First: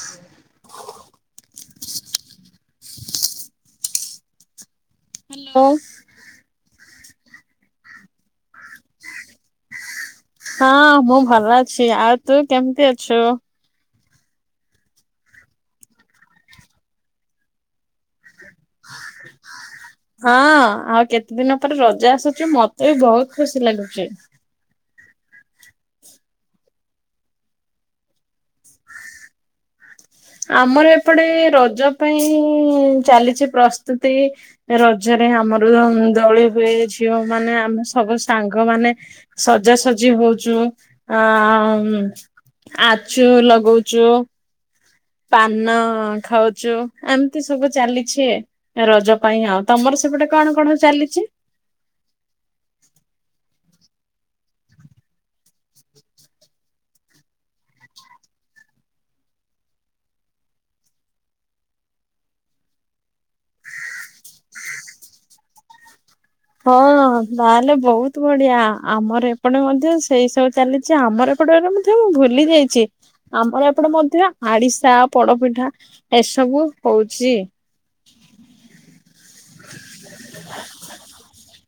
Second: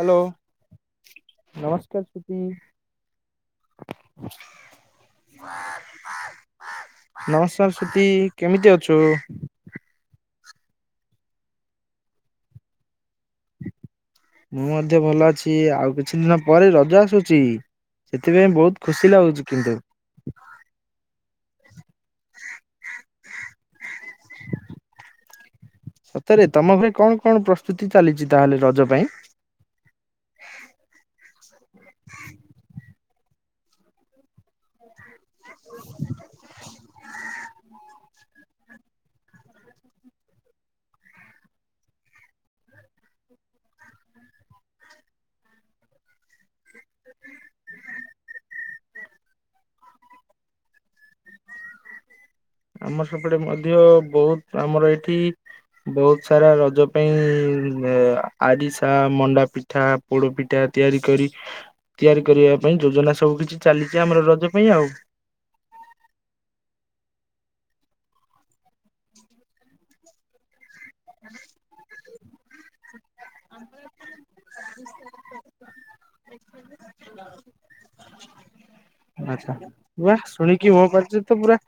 Hello ନମସ୍କାର Shruti. Hello. ନମସ୍କାର ସୃତୀ କେମିତି ଅଛୁ? ହଁ ମୁଁ ଭଲ ଅଛି ଆଉ ତୁ କେମିତି ଅଛୁ? ମୁଁ ମଧ୍ୟ ଭଲ ଅଛି ଆଉ କିଛି ଦିନ ପରେ ରଜ ଆସୁଛି? ସେଥିପାଇଁ ବହୁତ ଖୁସି ଲାଗୁଛି କିନ୍ତୁ। ହଁ ଆଉ କେତେ ଦିନ ପରେ ରଜ ଆସୁଛି ମତେ ବି ବହୁତ ଖୁସି ଲାଗୁଛି। ସତରେ ତମ ଘରେ କଣ କଣ ପ୍ରସ୍ତୁତି ଚାଲିଛି ତାହେଲେ ରଜ ପାଇଁ? ଆମର ଏପଟେ ରଜ ପାଇଁ ଚାଲିଛି ପ୍ରସ୍ତୁତି ରଜରେ ଆମର ଅ ଦୋଳି ହୁଏ ଝିଅ ମାନେ ଆମେ ସବୁ ସାଙ୍ଗମାନେ ସଜାସଜି ହଉଚୁ ଆଁ ଉଁ ଆଚୁ ଲଗଉଚୁ। ପାନ ଖାଉଚୁ ଏମିତି ସବୁ ଚାଲିଚି। ରଜ ପାଇଁ ଆଉ ତମର ସେପଟେ କଣ କଣ ଚାଲିଚି। ଆମର ସେପଟେ ମଧ୍ୟ ବହୁତ ଆମର ଏଠି ବହୁତ ସାରା ରଜ ପାଇଁ ଅ ଆରିସା ମଣ୍ଡା ପି ଠା ପୋଡ ପିଠା ତିଆରି କରି ତିଆରି କରିବା ପାଇଁ ଯୋଜନା ସବୁ କିଛି ଚାଲିଚି ଆମର ରଜ ପାଇଁ ଆଉ। ହଁ ତାହେଲେ ବହୁତ ବଢିଆ ଆମର ଏପଟେ ମଧ୍ୟ ସେଇ ସବୁ ଚାଲି ଯେ ଆମର ଏପଟେ ରେ ମଧ୍ୟ ମୁ ଭୁଲି ଯାଇଛି ଆମର ଏପଟ ମଧ୍ୟ ଆଡିଶା ପୋଡପିଠା ଏସବୁ ହଉଛି [inaudible] ଆଛା ୱା ଶୁଣିକି ମୋ ପାଟିରୁ ତ ପୁରା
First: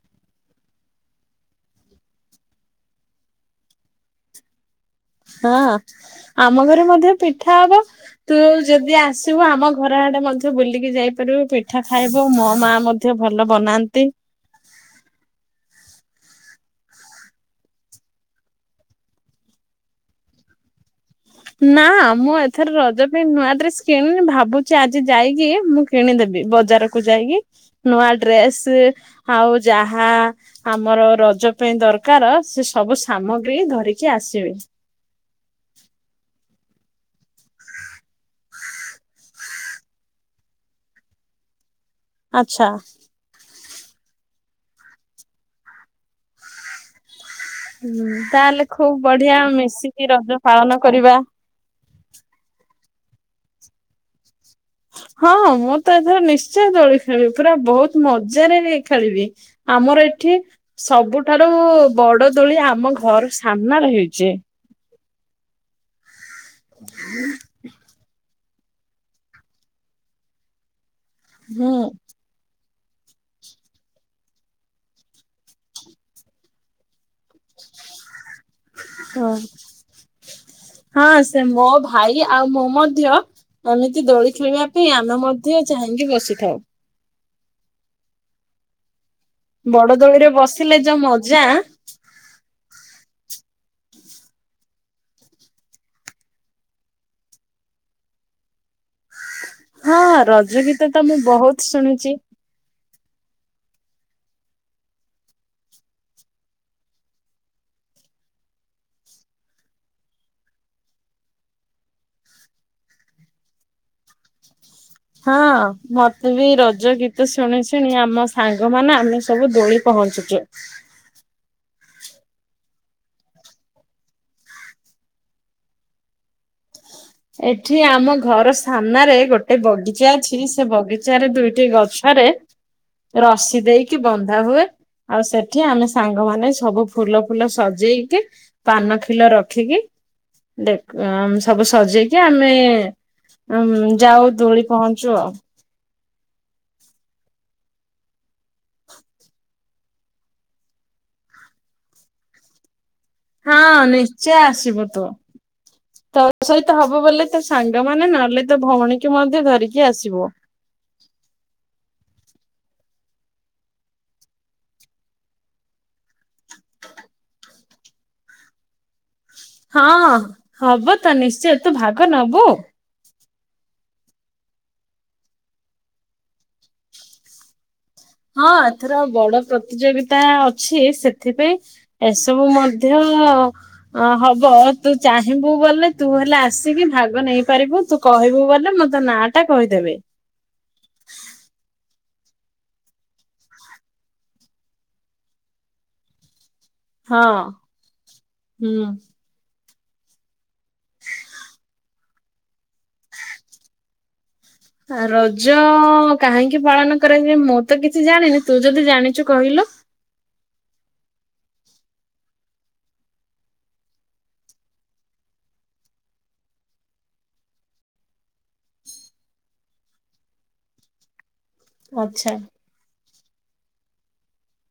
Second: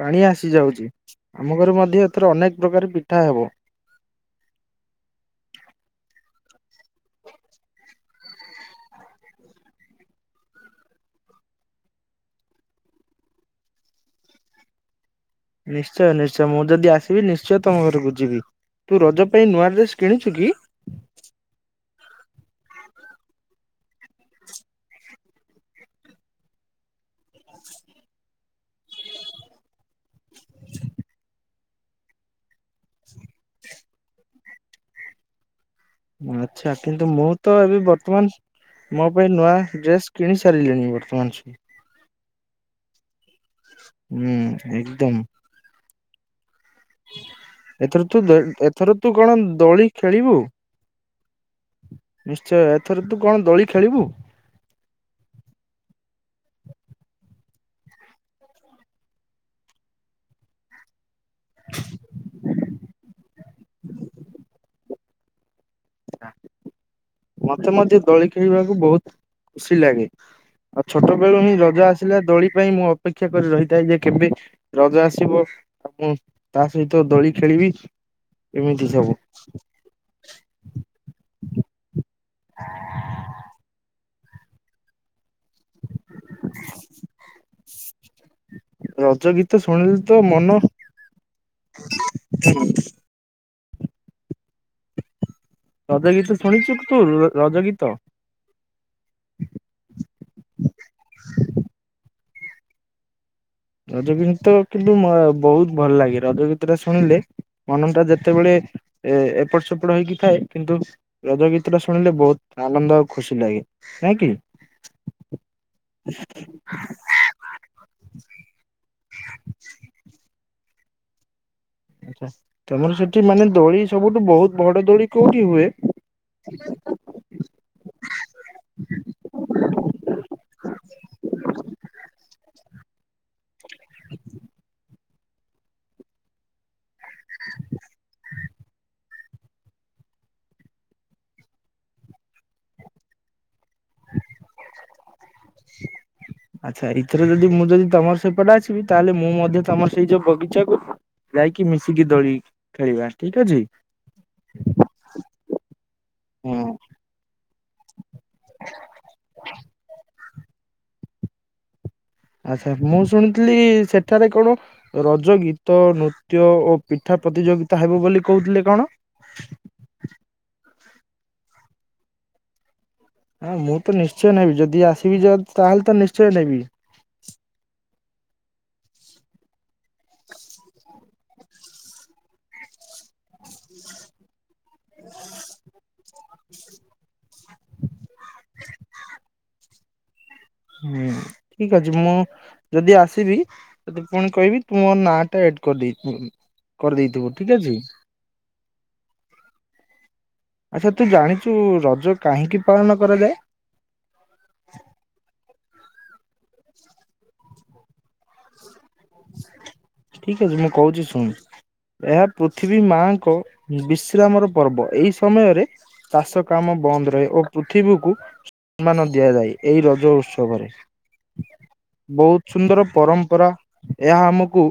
ପାଣି ଆସି ଯାଉଚି ଆମ ଘରେ ମଧ୍ୟ ଏଥର ଅନେକ ପ୍ରକାର ପିଠା ହେବ। ହଁ ଆମ ଘରେ ମଧ୍ୟ ପିଠା ହବ। ତୁ ଯଦି ଆସିବୁ ଆମ ଘର ଆଡେ ମଧ୍ୟ ବୁଲିକି ଯାଇପାରିବୁ ପିଠା ଖାଇବୁ ମୋ ମା ମ ଧ୍ୟ ଭଲ ବନାନ୍ତି। ନିଶ୍ଚୟ ନିଶ୍ଚୟ ମୁଁ ଯଦି ଆସିବି ନିଶ୍ଚୟ ତମ ଘରକୁ ଯିବି। ତୁ ରଜ ପାଇଁ ନୂଆ ଡ୍ରେସ୍ କିଣିଚୁ କି? ନା ମୁଁ ଏଥର ରଜ ପାଇଁ ନୂଆ ଡ୍ରେସ୍ କିଣିନି ଭାବୁଚି ଆଜି ଯାଇକି ମୁଁ କିଣିଦେବି ବଜାରକୁୁ ଯାଇକି ନୂଆ ଡ୍ରେସ ଆଉ ଯାହା ଆମର ରଜ ପାଇଁ ଦରକାର ସେ ସବୁ ସାମଗ୍ରୀ ଧରିକି ଆସିବେ। ଆଚ୍ଛା କିନ୍ତୁ ମୁଁ ତ ଏବେ ବର୍ତ୍ତମାନ ମୋ ପାଇଁ ନୂଆ ଡ୍ରେସ୍ କିଣି ସାରିଲିଣି ବର୍ତ୍ତମାନ ସୁୁ ଆଚ୍ଛା। ହୁଁ ଏକଦମ୍। ଏଥର ତୁ ଦୋ ତାହେଲେ ଖୁବ ଏଥର ତୁ ବଢିଆ କଣ ଦୋଳି ମିଶିକି ଖେଳିବୁ। ରଜ ପାଳନ କରିବା। ନିଶ୍ଚୟ ଏଥର ତୁ କଣ ଦୋଳି ଖେଳିବୁ। ହଁ ମୁଁ ତ ଏଥର ନିଶ୍ଚୟ ଦୋଳି ଖେଳିବି ପୁରା ବହୁତ ମଜାରେ ବି ଖେଳିବି। ଆମର ଏଠି ସବୁଠାରୁ ବଡ ଦୋଳି ଆମ ଘର ସାମ୍ନ ରେ ହେଇଚି। [inaudible] [inaudible] ମତେ ମଧ୍ୟ ଦୋଳି ଖେଳିବାକୁ ବହୁତ ଖୁସି ଲାଗେ। ଆଉ ଛୋଟବେଳୁ ମୁଁ ରଜ ହୁଁ ଆସିଲା ଦୋଳି ପାଇଁ ମୁଁ ଅପେକ୍ଷା କରି ରହିଥାଏ ଯେ କେବେ ରଜ ଆସିବ। ଆ ମୁଁ ତା ସହିତ ଦୋଳି ଖେଳିବି। ଏମିତି ସବୁ ହଁ ହଁ ସେ ମୋ ଭାଇ ଆଉ ମୁଁ ମଧ୍ୟ ଏମିତି ଦୋଳି ଖେଳିବା ପାଇଁ ଆମେ ମଧ୍ୟ ଚାହିଁକି ବସିଥାଉ। [inaudible] ରଜ ଗୀ ବଡଦୋଳି ରେ ବସିଲେ ଯୋଉ ମଜା ରଜ ଗୀତ ଶୁଣିଚୁ ତୁ ର ରଜ ଗୀତ। ହଁ ରଜ ଗୀତ ତ ମୁଁ ବହୁତ ଶୁଣିଚି। ରଜଗୀତ କିନ୍ତୁ ମ ବହୁତ ଭଲ ଲାଗେ ରଜ ଗୀତ ଟା ଶୁଣିଲେ ମନନ ଟା ଯେତେବେଳେ ଏ ଏପଟ ସେପଟ ହେଇକି ଥାଏ କିନ୍ତୁ ରଜ ଗୀତ ଟା ଶୁଣିଲେ ବହୁତ ଆନନ୍ଦ ଆଉ ଖୁସି ଲାଗେ। ନାଁ କି। ହଁ ମତେ ବି ରଜ ଗୀତ ଶୁଣି ଶୁଣି ଆମ ସାଙ୍ଗ ମାନ ଆମେ ସବୁ ଦୋଳି ପହଞ୍ଚୁଚୁ। ଆଛା ତମର ସେଠି ମାନେ ଦୋଳି ସବୁଠୁ ବହୁତ ବଡ ଦୋଳି କୋଉଠି ହୁଏ। ଏଠି ଆମ ଘର ସାମ୍ନାରେ ଗୋଟେ ବଗିଚା ଅଛି ସେ ବଗିଚାରେ ଦୁଇଟି ଗଛ ରେ ରସି ଦେଇକି ବନ୍ଧା ହୁଏ ଆଉ ସେଠି ଆମେ ସାଙ୍ଗମାନେ ସବୁ ଫୁଲ ଫୁଲ ସଜେଇକି ପାନ ଖିଲ ରଖିକି ଦେକ ସବୁ ସଜେଇକି ଆମେ ଯାଉ ଦୋଳି ପହଞ୍ଚୁ ଆଉ। [unintelligible] ଆଚ୍ଛା ଏଇଥରେ ଯଦି ମୁଁ ଯଦି ତମର ସେପଟେ ଆସିବି ତାହେଲେ ମୁଁ ମଧ୍ୟ ତମ ସେଇ ଯୋଉ ବଗିଚାକୁ ଯାଇକି ମିଶିକି ଦୋଳି ଖେଳିବା ଠିକ ଅଛି। ହଁ ନିଶ୍ଚୟ ଆସିବୁ ତୁ ତୋ ସହିତ ହବ ବୋଲେ ତୋ ସାଙ୍ଗମାନେ ନହେଲେ ତୋ ଭଉଣୀକୁ ମଧ୍ୟ ଧରିକି ଆସିବୁ। ଆଚ୍ଛା ମୁଁ ଶୁଣିଥିଲି ସେଠାରେ କଣ ରଜ ଗୀତ ନୃ ନୃତ୍ୟ ଓ ପିଠା ପ୍ରତିଯୋଗିତା ହେବ ବୋଲି କହୁଥିଲେ କଣ? ହଁ ହବ ତ ନିଶ୍ଚୟ ତୁ ଭାଗ ନବୁ? ହଁ ମୁଁ ତ ନିଶ୍ଚୟ ନେବି ଯଦି ଆସିବି ଯ ତାହେଲେ ତ ନିଶ୍ଚୟ ନେବି। ହଁ ଏଥର ବଡ ପ୍ରତିଯୋଗିତା ଅଛି ସେଥିପାଇଁ ଏସବୁ ମଧ୍ୟ ହବ। ତୁ ଚାହିଁବୁ ବଲେ ତୁ ହେଲେ ଆସିକି ଭାଗ ନେଇ ପାରିବୁ ତୁ କହିବୁ ବଲେ ମଁ ତୋ ନାଁ ଟା କହିଦେବି। ହୁଁ ଠିକ ଅଛି ମୁଁ ଯଦି ଆସିବି ତତେ ପୁଣି କହିବି ତୁ ମୋ ନା ଟା ଏଡ କରିଦେଇ ହଁ କରିଦେଇଥିବୁ ଠିକ ଅଛି। ହୁଁ। ଆଚ୍ଛା ତୁ ଜାଣିଛୁ ରଜ କାହିଁକି ପାଳନ କରାଯାଏ? ରଜ ଅ କାହିଁକି ପାଳନ କରାଯାଏ ମୁଁ ତ କିଛି ଜାଣିନି ତୁ ଯଦି ଜାଣିଛୁ କହିଲୁ। ଠିକ ଅଛି ମୁଁ କହୁଛି ଶୁଣ। ଏହା ପୃଥିବୀ ମାଙ୍କ ବିଶ୍ରାମର ପର୍ବ ଏଇ ସମୟରେ ଚାଷ କାମ ବନ୍ଦ ରହେ ଓ ପୃଥିବୀକୁ ସମ୍ମାନ ଦିଆଯାଏ ଏଇ ରଜ ଉତ୍ସବରେ ଆଚ୍ଛା। ବହୁତ ସୁନ୍ଦର ପରମ୍ପ ପରା ଏହା ଆମକୁ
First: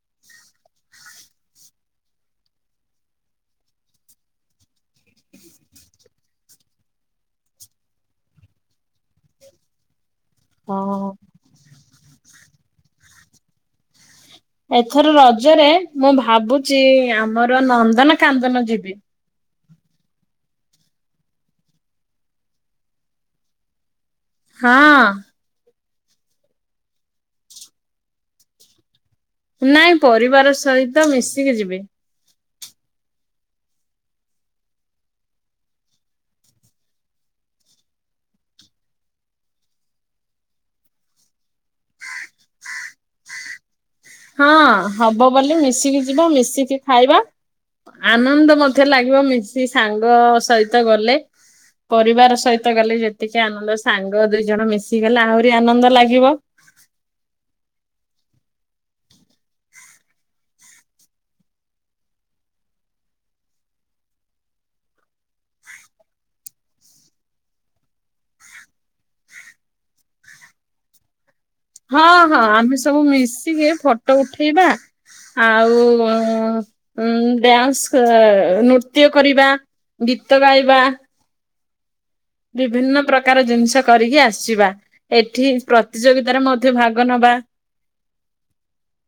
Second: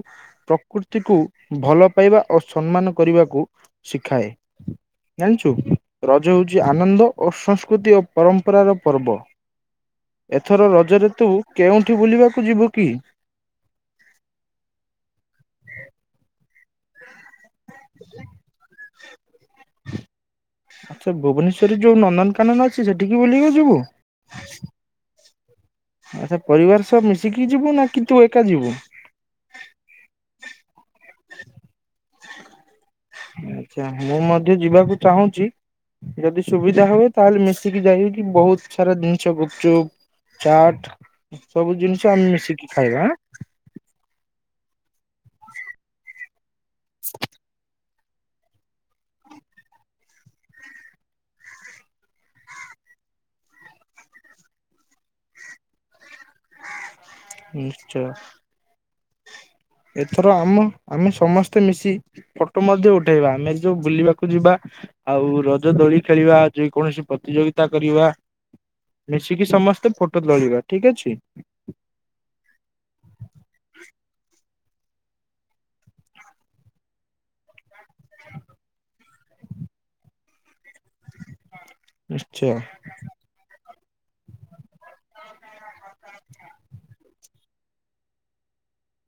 ପ୍ରକୃତିକୁ ଭଲ ପାଇବା ଓ ସମ୍ମାନ କରିବାକୁ ଶିଖାଏ। ଜାଣିଛୁ ରଜ ହଉଛି ଆନନ୍ଦ ଓ ସଂସ୍କୃତି ଓ ପରମ୍ପରାର ପର୍ବ। ଏଥର ହଁ। ରଜରେ ତୁ କେଉଁଠି ବୁଲିବାକୁ ଯିବୁ କି? ଏଥର ରଜରେ ମୁଁ ଭାବୁଛି ଆମର ନନ୍ଦନ କାନ୍ଦନ ଯିବି। ଆଛା ଭୁବନେଶ୍ଵରରେ ଯୋଉ ନନ୍ଦନକାନନ ଅଛି ସେଠିକି ବୁଲିକି ଆସିବୁ? ହଁ। ଆଛା ପରିବାର ସହ ମିଶିକି ଯିବୁ ନା କି ତୁ ଏକା ଯିବୁ। ନାଇଁ ପରିବାର ସହିତ ମିଶିକି ଯିବି। ଆଛା ମୁଁ ମଧ୍ୟ ଯିବାକୁ ଚାହୁଁଚି। ଯଦି ସୁବିଧା ହୁଏ ତାହେଲେ ମିଶିକି ଯାଇକି ବହୁତ ସାରା ଜିନିଷ ଗୁପଚୁପ ଚାଟ ସବୁ ଜିନିଷ ଆମେ ମିଶିକି ଖାଇବାଆଁ। ହଁ ହବ ବଲେ ମିଶିକି ଯିବା ମିଶିକି ଖାଇବା। ଆନନ୍ଦ ମଧ୍ୟ ଲାଗିବ ମିଶି ସାଙ୍ଗ ସହିତ ଗଲେ ପରିବାର ସହିତ ଗଲେ ଯେତିକି ଆନନ୍ଦ ସାଙ୍ଗ ଦୁଇ ଜଣ ମିଶିଗଲେ ଆହୁରି ଆନନ୍ଦ ଲାଗିବ। ନିଶ୍ଚୟ। ଏଥର ଆମ ଆମେ ସମସ୍ତେ ମିଶି ଫଟୋ ମଧ୍ୟ ଉଠେଇବା ଆମେ ଯୋଉ ବୁଲିବାକୁ ଯିବା ଆଉ ରଜ ଦୋଳି ଖେଳିବା ଯେ କୌଣସି ପ୍ରତିଯୋଗିତା କରିବା। ମିଶିକି ସମସ୍ତେ ଫୋଟୋ ତୋଳିବା ଠିକ୍ ଅଛି। ହଁ ହଁ ଆମେ ସବୁ ମିଶିକି ଫଟୋ ଉଠେଇବା ଆଉ ଡ୍ୟାନ୍ସ ନୃତ୍ୟ କରିବା। ଗୀତ ଗାଇବା। ନିଶ୍ଚୟ ବିଭିନ୍ନ ପ୍ରକ୍ ପ୍ରକାର ଜିନିଷ କରିକି ଆସିବା ଏଠି ପ୍ରତିଯୋଗିତାରେ ମଧ୍ୟ ଭାଗ ନବା।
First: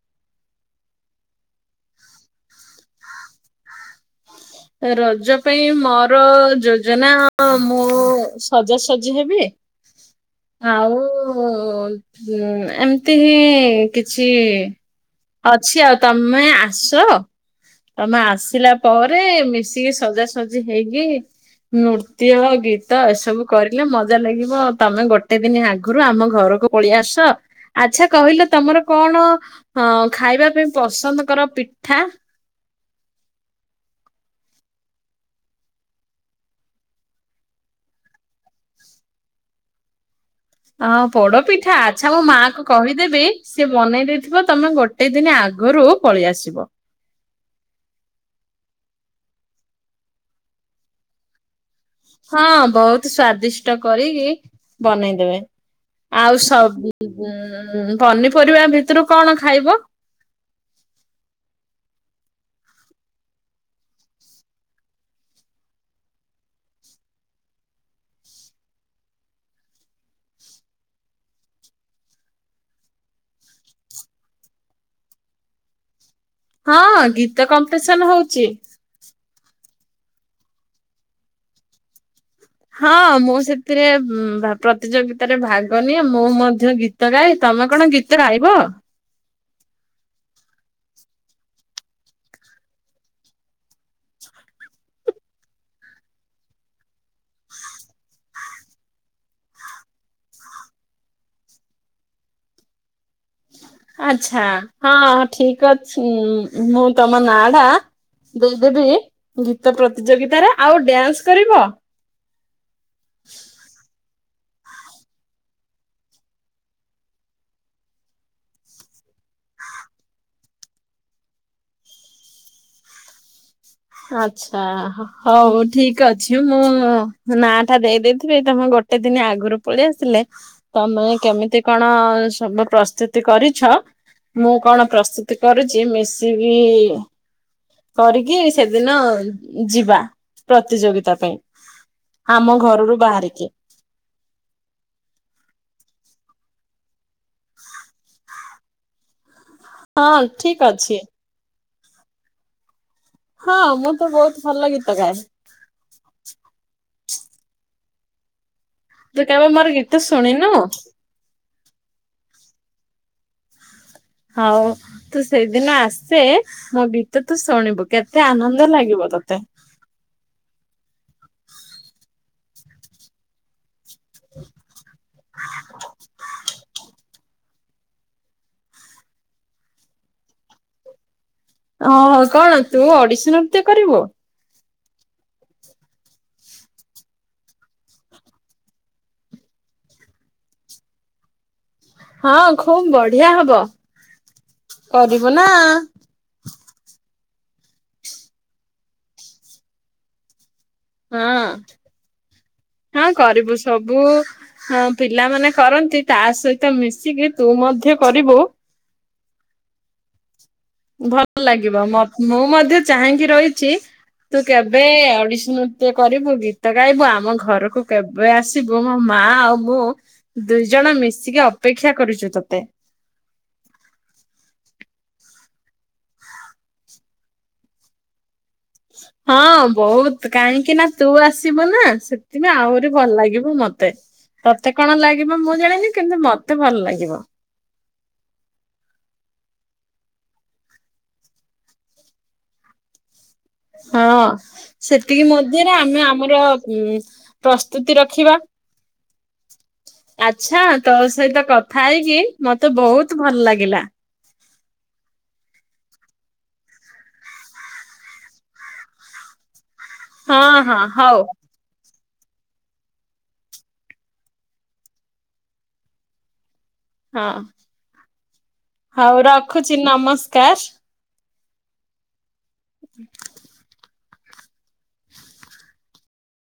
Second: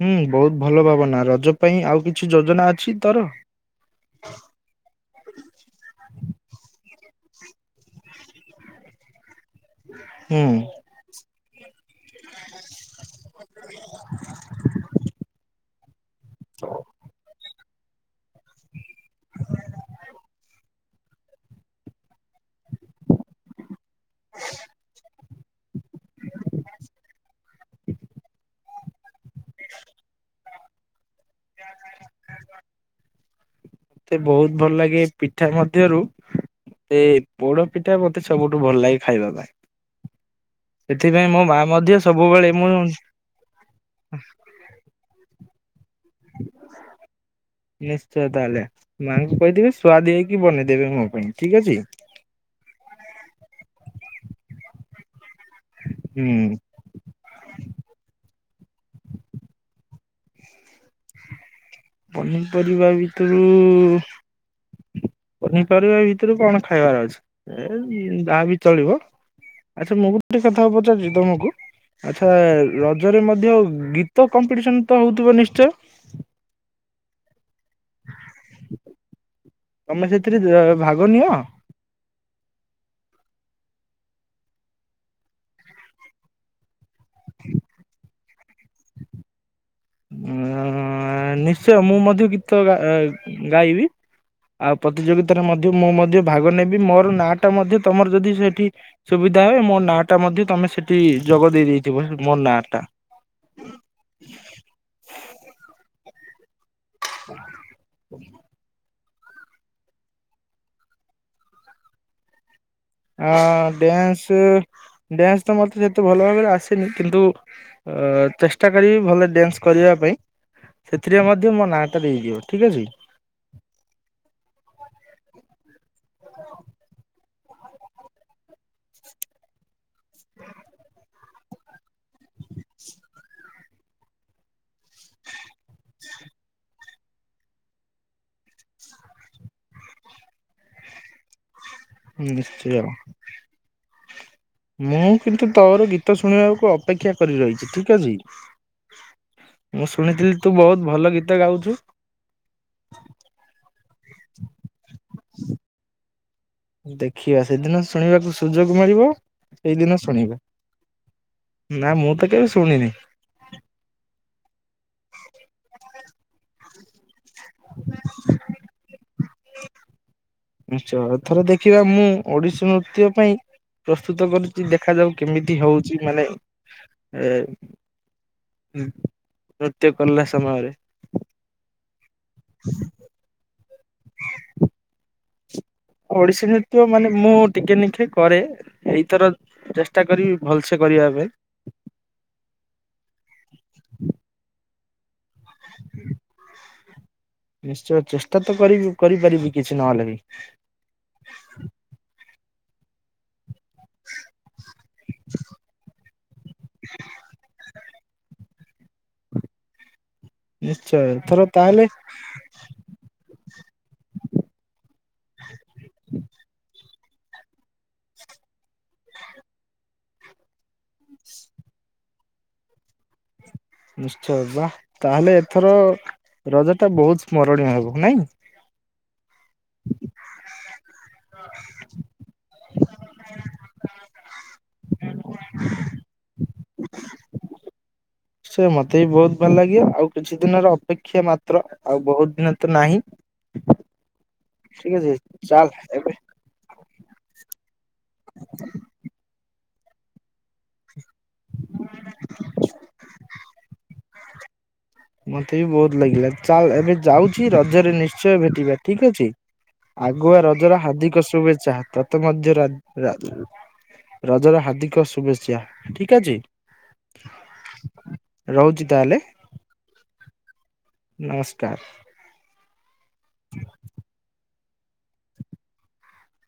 ହୁଁ ବହୁତ ଭଲ ଭାବନା ରଜ ପାଇଁ ଆଉ କିଛି ଯୋଜନା ଅଛି ତୋର। ରଜ ପାଇଁ ମୋର ଯୋଜନା ମୁଁ ସଜାସଜି ହେବି। ହୁଁ ମତେ ଆଉ ଓ ଉଁ ଏମିତି ହିଁ କିଛି ଅଛି ଆଗ ତମେ ଆସ। ତମେ ଆସିଲା ପରେ ମିଶିକି ସଜାସଜି ହେଇକି ନୃତ୍ୟ, ଗୀତ ଏସବୁ କରିଲେ ମଜା ଲାଗିବ। ତମେ ଗୋଟେ ଦିନ ଆଗରୁ ଆମ ଘରକୁ ପଳେଇ ଆସ। ଆଚ୍ଛା କହିଲ ତମର କଣ ଅଁ ଖାଇବା ପାଇଁ ପସନ୍ଦ କର ପିଠା? ମତେ ବହୁତ ଭଲ ଲାଗେ ପିଠା ମଧ୍ୟରୁ ଏଇ ପୋଡପିଠା ମତେ ସବୁଠୁ ଭଲ ଲାଗେ, ଖାଇବା ପାଇଁ। ହଁ ସେଥିପାଇଁ ମୋ ମା ପୋଡପିଠା ମଧ୍ୟ ଆଚ୍ଛା ମୋ ସବୁବେଳେ ମାଆଙ୍କୁ ମୁଁ କହିଦେବି। ସିଏ ବନେଇ ଦେଇଥିବ ତମେ ଗୋଟେ ଦିନ ଆଗରୁ ପଳେଇ ଆସିବ। ନିଶ୍ଚୟ ତାହେଲେ ମାଆଙ୍କୁ କହିଦେବେ ସୁଆଦିଆ ହେଇକି ବନେଇଦେବେ ମୋ ପାଇଁ ଠିକ ଅଛି। ହଁ ବହୁତ ସ୍ଵାଦିଷ୍ଟ କରିକି ବନେଇଦେବେ। ହୁଁ ଆଉ ସବୁ ଅଁ ପନିପରିବା ଭିତରୁ କଣ ଖାଇବ? ପନିପରିବା ଭିତରୁ ପନିପରିବା ଭିତରୁ କଣ ଖାଇବାର ଅଛି? ଏ ଉଁ ଯାହା ବି ଚଳିବ। ଆଚ୍ଛା ମୁଁ ଗୋଟେ କଥା ପଚାରୁଛି ତମକୁ। ଆଚ୍ଛା ରଜରେ ମଧ୍ୟ ଗୀତ କମ୍ପିଟିସନ ତ ହଉଥିବ ନିଶ୍ଚୟ? ହଁ ଗୀତ କମ୍ପିଟିସନ ହଉଛି। ତମେ ସେଥିରେ ଅ ଭାଗ ନିଅ। ହଁ ମୁଁ ସେଥିରେ ଉଁ ଭା ପ୍ରତିଯୋଗିତାରେ ଭାଗ ନିିଏ, ମୁଁ ମଧ୍ୟ ଗିତ୍ ଗୀତ ଗାଏ। ତମେ କଣ ଗୀତ ଗାଇବ? ଅଁ ନିଶ୍ଚୟ ମୁଁ ମଧ୍ୟ ଗୀତ ଗା ଗାଇବି। ଆଉ ପ୍ରତିଯୋଗିତାରେ ମଧ୍ୟ ମୁଁ ମଧ୍ୟ ଭାଗ ନେବି। ମୋର ନାଁ ଟା ମଧ୍ୟ ତମର ଯଦି ସେଠି ସୁବିଧା ହୁଏ ମୋ ନା ଟା ମଧ୍ୟ ତମେ ସେଠି ଯୋଗ ଦେଇ ଦେଇଥିବ ହ ମୋ ନାଁ ଟା। ଆଚ୍ଛା ହଁ ଠିକ ଅଛି। ମୁଁ ତମ ନା ଟା ଦେଇଦେବି। ଗୀତ ପ୍ରତିଯୋଗିତାରେ, ଆଉ ଡ୍ୟାନ୍ସ କରିବ? ଆ ଡ୍ୟାନ୍ସ, ଡ୍ୟାନ୍ସ ତ ମତେ ସେତେ ଭଲ ଭାବରେ ଆସେନି କିନ୍ତୁ ଅ ଚେଷ୍ଟା କରିବି ଭଲ ଡ୍ୟାନ୍ସ କରିବା ପାଇଁ। ସେଥିରେ ମଧ୍ୟ ମୋ ନାଁଟା ଦେଇଦିଅ ଠିକ୍ ଅଛି। ଆଚ୍ଛା ହଉ ଠିକ ଅଛି ମୁଁ ନା ଟା ଦେଇ ଦେଇଥିବି ତମେ ଗୋ ଟେ ଦିନ ଆଗରୁ ପଳେଇ ଆସିଲେ ତମେ କେମିତି କଣ ସବୁ ପ୍ରସ୍ତୁତି କରିଛ ମୁଁ କଣ ପ୍ରସ୍ତୁତି କରୁଛି ମିଶିକି କରିକି ସେଦିନ ଯିବା ପ୍ରତିଯୋଗିତା ପାଇଁ। ଆମ ନିଶ୍ଚୟ ଘରରୁ ବାହାରିକି। ମୁଁ କିନ୍ତୁ ତୋର ଗୀତ ଶୁଣିବାକୁ ଅପେକ୍ଷା କରି ରହିଛି ଠିକ ଅଛି। ମୁଁ ହଁ ଶୁଣିଥିଲି ତୁ ଠିକ ବହୁତ ଅଛି ଭଲ ଗୀତ ଗାଉଛୁ। ହଁ ମୁଁ ତ ବହୁତ ଭଲ ଗୀତ ଗାଏ। ଦେଖିବା ସେଦିନ ଶୁଣିବାକୁ ସୁଯୋଗ ମିଳିବ ତୁ କେବେ ମୋର ସେଇଦିନ ଗୀତ ଶୁଣିବା। ଶୁଣିନୁ ନା ମୁଁ ତ କେବେ ଶୁଣିନି। ହଉ ତୁ ସେଇଦିନ ଆସେ ମୋ ଗୀ ତ ତୁ ଶୁଣିବୁ କେତେ ଆନନ୍ଦ ଲାଗିବ ତତେ। ନିଶ୍ଚୟ, ଥରେ ଦେଖିବା ମୁଁ ଓଡିଶୀ ନୃତ୍ୟ ପାଇଁ ପ୍ରସ୍ତୁତ କରୁଛି ଦେଖାଯାଉ କେମିତି ହଉଛି ମାନେ ଏ ଉଁ ନୃତ୍ୟ କଲା ସମୟରେ। ଓହୋ କଣ ତୁ ଓଡିଶୀ ନୃତ୍ୟ କରିବୁ? ଓଡିଶୀ ନୃତ୍ୟ ମାନେ ମୁଁ ଟିକେ ନିଖେ କରେ। ଏଇଥର ଚେଷ୍ଟା କରିବି ଭଲସେ କରିବା ପାଇଁ। ହଁ ଖୁବ ବଢିଆ ହବ କରିବ ନା। ନିଶ୍ଚୟ ଚେଷ୍ଟା ତ କରିପାରିବି କିଛି ନହେଲେ ବି। ହଁ ହଁ କରିବୁ ସବୁ ହଁ ପିଲାମାନେ କରନ୍ତି ତା ସହିତ ମିଶିକି ତୁ ମଧ୍ୟ କରିବୁ। ନିଶ୍ଚୟ ଏଥର ଭଲ ଲାଗିବ ତାହେଲେ ମୁଁ ମଧ୍ୟ ଚାହିଁକି ରହିଛି ତୁ କେବେ ଅଡିଶନ ଟିଏ କରିବୁ ଗୀତ ଗାଇବୁ ଆମ ଘରକୁ କେବେ ଆସିବୁ ମୋ ମା ଆଉ ମୁଁ ଦୁଇ ଜଣ ମିଶିକି ଅପେକ୍ଷା କରିଛୁ ତୋତେ। ନିଶ୍ଚୟ ବା ତାହେଲେ ଏଥର ରଜ ଟା ବହୁତ ସ୍ମରଣୀୟ ହବ ନାଇଁ। ହଁ ବହୁତ କାହିଁକି ନା ତୁ ଆସିବୁ ନା ସେଥିପାଇଁ ଆହୁରି ଭଲ ଲାଗିବ ମତେ ତତେ କଣ ଲାଗିବ ମୁଁ ଜାଣିନି କିନ୍ତୁ ମତେ ଭଲ ଲାଗିବ। ସେ ମତେ ବି ବହୁତ ଭଲ ଲାଗେ ଆଉ କିଛି ଦିନର ଅପେକ୍ଷା ମାତ୍ର ଆଉ ବହୁତ ଦିନ ତ ନାହିଁ। ହଁ ଠିକ ଅଛି ସେତିକି ଚାଲ ମଧ୍ୟରେ ଆମେ ଏବେ ଆମର ପ୍ରସ୍ତୁତି ରଖିବା। [inaudible] ଆଛା ତୋ ସହିତ କଥା ହେଇକି ମତେ ବହୁତ ଭଲ ଲାଗିଲା। ମତେ ବି ବହୁତ ଲାଗିଲା ଚାଲ ଏବେ ଯାଉଛି ରଜରେ ନିଶ୍ଚୟ ଭେଟିବା ଠିକ ଅଛି। ହଁ ଆଗୁଆ ହଁ ରଜର ହଉ ହାର୍ଦ୍ଦିକ ଶୁଭେଚ୍ଛା ତତ ମଧ୍ୟ ର ରା ରଜର ହାର୍ଦ୍ଦିକ ଶୁଭେଚ୍ଛା ଠିକ ଅଛି। ହଁ ରହୁଛି ତାହେଲେ ହଉ ରଖୁଛି ନମସ୍କାର। ନମସ୍କାର। ହୁଁ।